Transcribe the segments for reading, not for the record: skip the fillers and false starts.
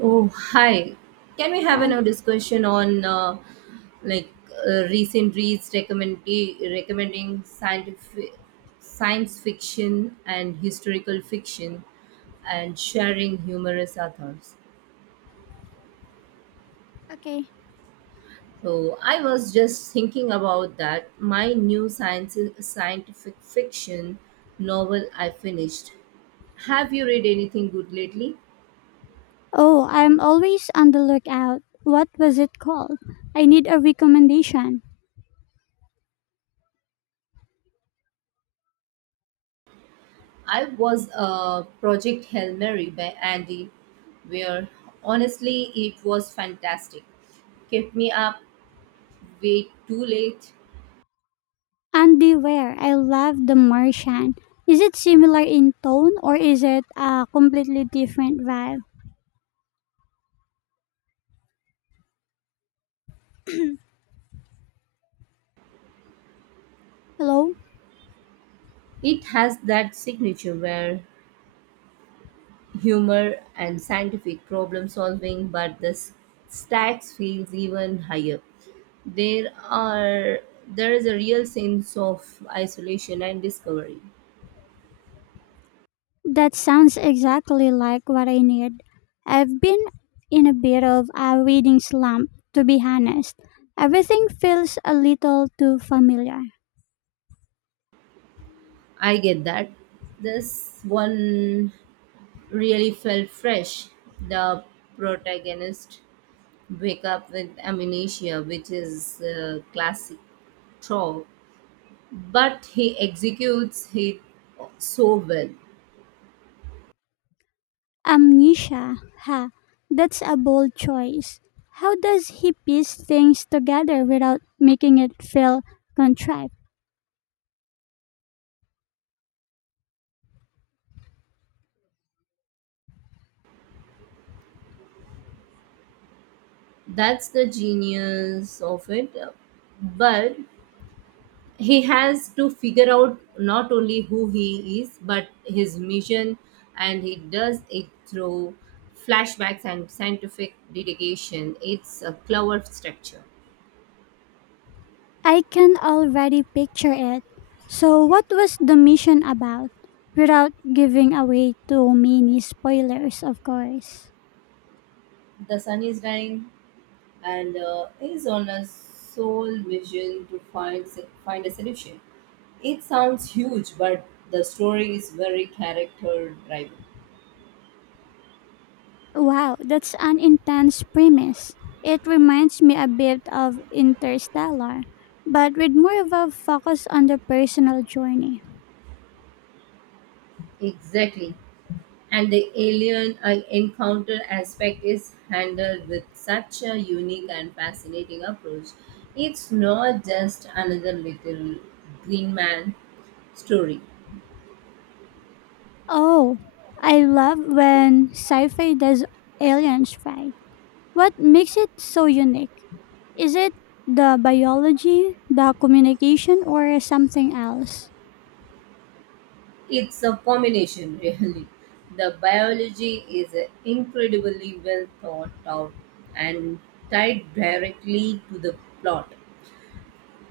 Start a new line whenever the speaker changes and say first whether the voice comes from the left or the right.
right: Oh, hi. Can we have
left: Hi.
right: another discussion on like recent reads recommending scientific science fiction and historical fiction and sharing humorous authors.
left: Okay.
right: So I was just thinking about that my new science scientific fiction novel I finished. Have you read anything good lately?
left: Oh, I'm always on the lookout. What was it called? I need a recommendation.
right: I was a Project Hail Mary by Andy where Honestly, it was fantastic. Kept me up way too late.
left: Andy Ware. I love The Martian. Is it similar in tone or is it a completely different vibe? Hello?
right: It has that signature where humor and scientific problem solving, but the stacks feels even higher. There are there is a real sense of isolation and discovery.
left: That sounds exactly like what I need. I've been in a bit of a reading slump, to be honest. Everything feels a little too familiar.
right: I get that. This one really felt fresh. The protagonist wake up with amnesia, which is a classic trope, but he executes it so well.
left: Amnesia. Ha, that's a bold choice. How does he piece things together without making it feel contrived?
right: That's the genius of it. But he has to figure out not only who he is, but his mission, and he does it through flashbacks and scientific dedication. It's a clever structure.
left: I can already picture it. So, what was the mission about? Without giving away too many spoilers, of course.
right: The sun is dying, and is on a sole mission to find a solution. It sounds huge, but the story is very character driven.
left: Wow, that's an intense premise. It reminds me a bit of Interstellar, but with more of a focus on the personal journey.
right: Exactly. And the alien I encounter aspect is handled with such a unique and fascinating approach. It's not just another little green man story.
left: Oh, I love when sci fi does aliens fight. What makes it so unique? Is it the biology, the communication, or something else?
right: It's a combination, really. The biology is incredibly well thought out and tied directly to the plot.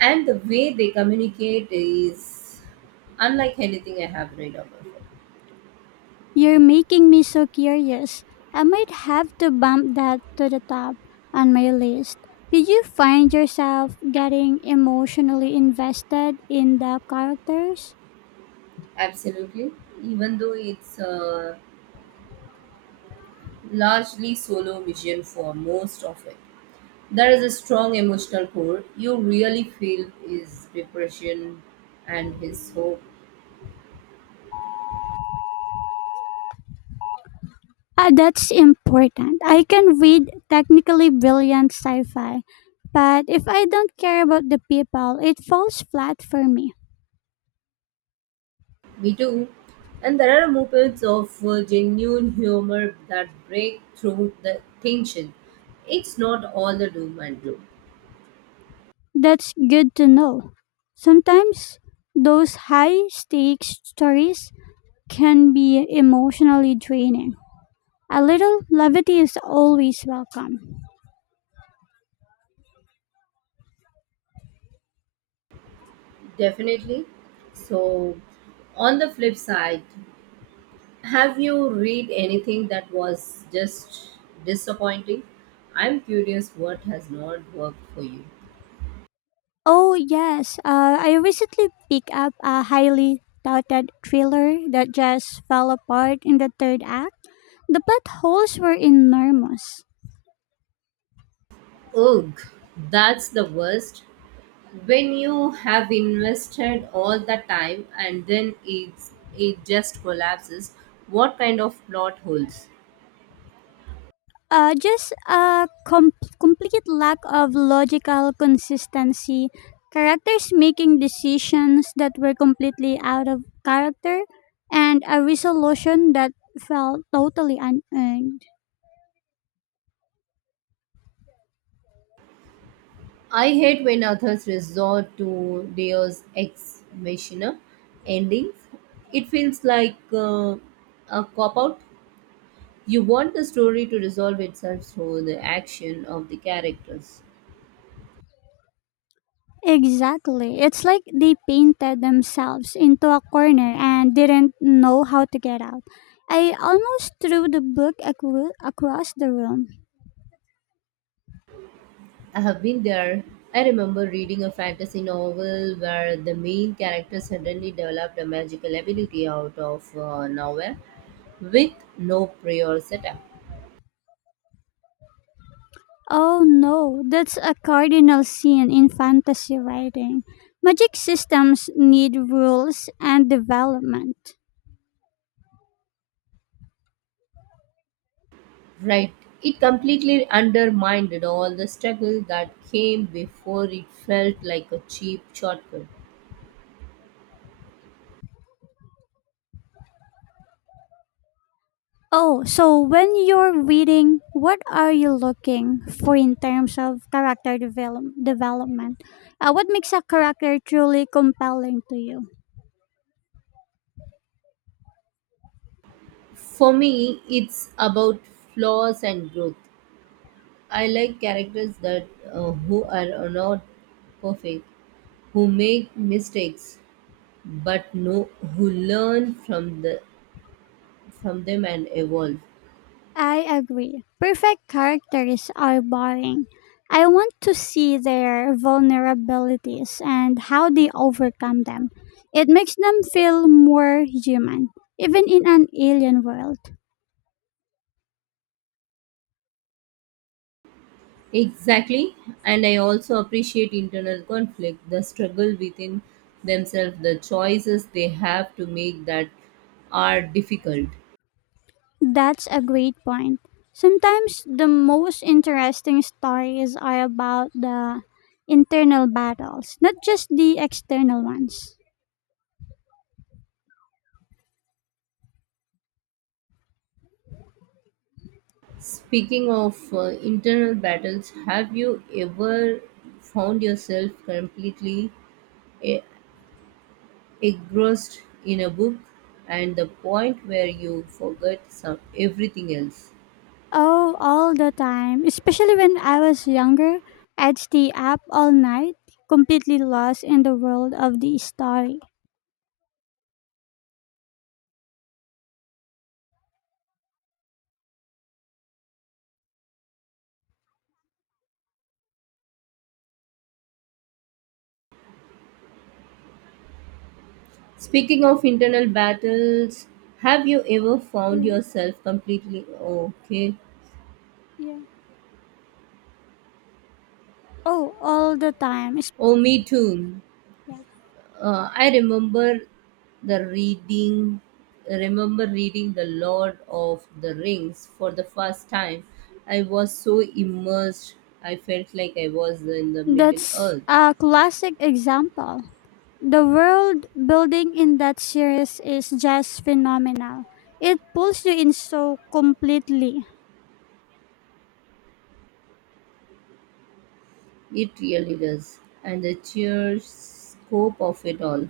right: And the way they communicate is unlike anything I have read about.
left: You're making me so curious. I might have to bump that to the top on my list. Did you find yourself getting emotionally invested in the characters?
right: Absolutely, even though it's a largely solo vision for most of it. There is a strong emotional core. You really feel his depression and his hope.
left: Ah, that's important. I can read technically brilliant sci fi, but if I don't care about the people, it falls flat for me.
right: Me too. And there are moments of genuine humor that break through the tension. It's not all the doom and gloom,
left: That's good to know. Sometimes those high stakes stories can be emotionally draining. A little levity is always welcome.
right: definitely. So, on the flip side, have you read anything that was just disappointing? I'm curious what has not worked for you.
left: Oh, yes, I recently picked up a highly touted thriller that just fell apart in the third act. The potholes were enormous.
right: Ugh, that's the worst, when you have invested all the time and then it just collapses. What kind of plot holes?
left: Just a complete lack of logical consistency, characters making decisions that were completely out of character, and a resolution that felt totally unearned.
right: I hate when authors resort to deus ex machina endings. It feels like a cop out. You want the story to resolve itself through the action of the characters.
left: Exactly. It's like they painted themselves into a corner and didn't know how to get out. I almost threw the book across the room.
right: I have been there. I remember reading a fantasy novel where the main character suddenly developed a magical ability out of nowhere with no prior setup.
left: Oh no, that's a cardinal sin in fantasy writing. Magic systems need rules and development.
right: Right. It completely undermined all the struggle that came before. It felt like a cheap shortcut.
left: Oh, so when you're reading, what are you looking for in terms of character development? What makes a character truly compelling to you?
right: For me, it's about flaws and growth. I like characters that who are not perfect, who make mistakes, but no who learn from them and evolve.
left: I agree. Perfect characters are boring. I want to see their vulnerabilities and how they overcome them. It makes them feel more human, even in an alien world.
right: Exactly. And I also appreciate internal conflict, the struggle within themselves, the choices they have to make that are difficult.
left: That's a great point. Sometimes the most interesting stories are about the internal battles, not just the external ones.
right: Speaking of internal battles, have you ever found yourself completely e- engrossed in a book and the point where you forget some everything else?
left: Oh, all the time. Especially when I was younger, I'd stay up all night, completely lost in the world of the story.
right: Speaking of internal battles, have you ever found
left: Mm,
right: yourself completely okay?
left: yeah. Oh, all the time.
right: Oh, me too.
left: Yeah.
right: I remember the reading, remember reading The Lord of the Rings for the first time. I was so immersed, I felt like I was in the Middle
left: That's
right: Earth.
left: a classic example. The world building in that series is just phenomenal. It pulls you in so completely.
right: It really does. And the sheer scope of it all.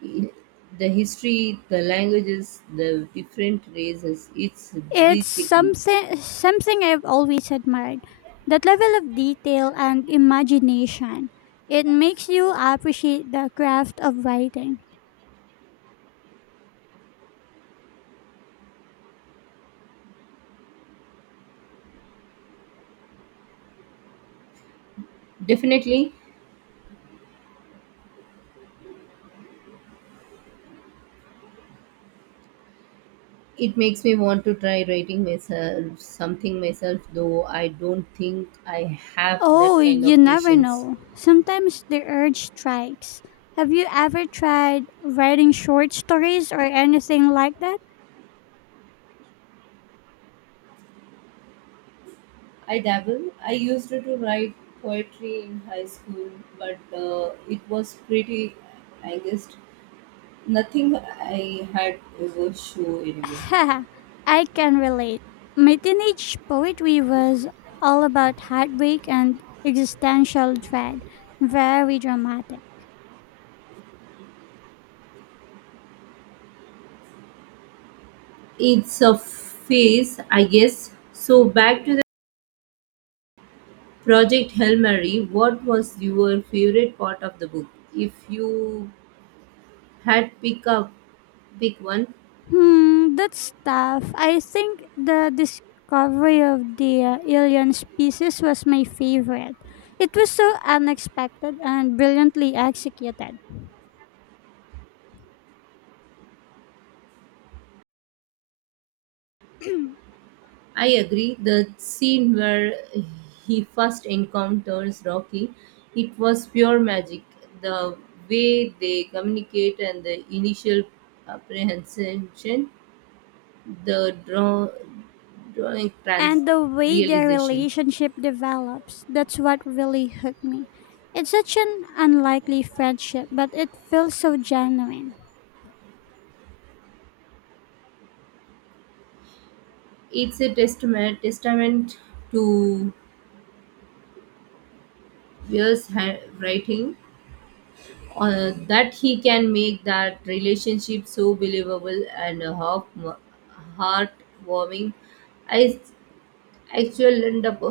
right: I- The history, the languages, the different races, it's
left: It's
right: breathtaking.
left: something I've always admired. That level of detail and imagination. It makes you appreciate the craft of writing.
right: Definitely, it makes me want to try writing myself something myself, though I don't think I have
left: Oh,
right: that kind
left: you
right: of
left: never
right: patience.
left: know. Sometimes the urge strikes. Have you ever tried writing short stories or anything like that?
right: I dabble. I used to write poetry in high school, but it was pretty, I guess, nothing I had ever show anywhere.
left: Haha, I can relate. My teenage poetry was all about heartbreak and existential dread. Very dramatic.
right: It's a phase, I guess. So back to the Project Hail Mary, what was your favorite part of the book? If you had pick one.
left: Hmm, that's tough. I think the discovery of the alien species was my favorite. It was so unexpected and brilliantly executed.
right: I agree. The scene where he first encounters Rocky, it was pure magic. The way they communicate and the initial apprehension, the drawing trans
left: And the way their
right: realization.
left: relationship develops, that's what really hooked me. It's such an unlikely friendship, but it feels so genuine.
right: It's a testament to Weir's writing, that he can make that relationship so believable and heartwarming. I actually end up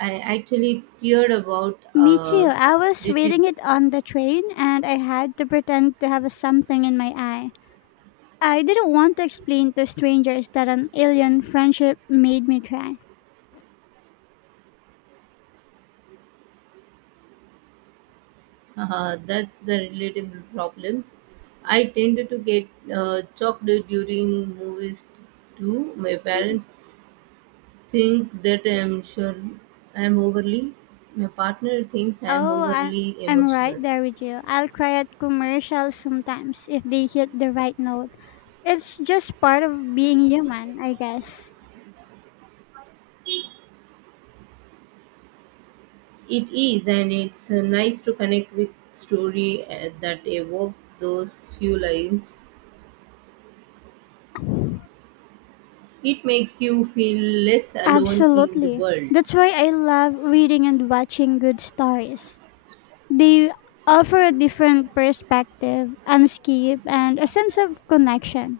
right: I actually teared about
left: Me too. I was
right: little.
left: reading it on the train and I had to pretend to have something in my eye. I didn't want to explain to strangers that an alien friendship made me cry.
right: That's the relatable problems. I tended to get choked during movies too. My parents think that I'm overly, my partner thinks I'm
left: Oh,
right: overly
left: I'm right
right: emotional.
left: there with you. I'll cry at commercials sometimes if they hit the right note. It's just part of being human, I guess.
right: It is, and it's nice to connect with story that evoke those few lines. It makes you feel less alone in the
left: Absolutely.
right: world.
left: That's why I love reading and watching good stories. They offer a different perspective, escape, and a sense of connection.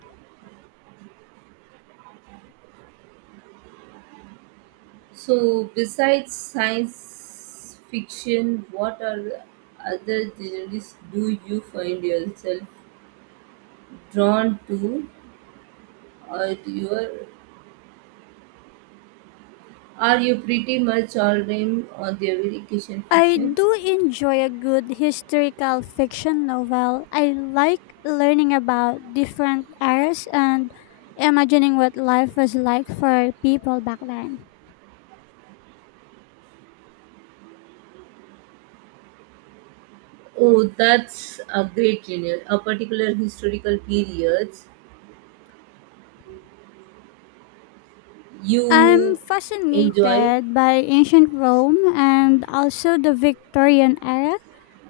right: So, besides science fiction, what are other genres do you find yourself drawn to, or you are you pretty much all in on the American
left: I
right: fiction?
left: do enjoy a good historical fiction novel. I like learning about different eras and imagining what life was like for people back then.
right: Oh, that's a great genre. A particular historical periods
left: I'm
right: you enjoy.
left: fascinated by ancient Rome and also the Victorian era.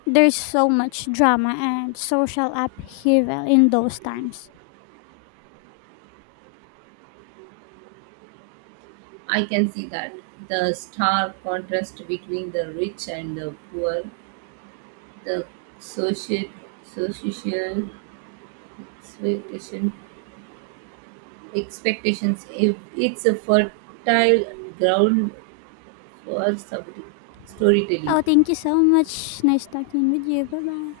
left: There's so much drama and social upheaval in those times.
right: I can see that. The stark contrast between the rich and the poor, the social, social expectation, expectations. If it's a fertile ground for storytelling.
left: Oh, thank you so much. Nice talking with you. Bye bye.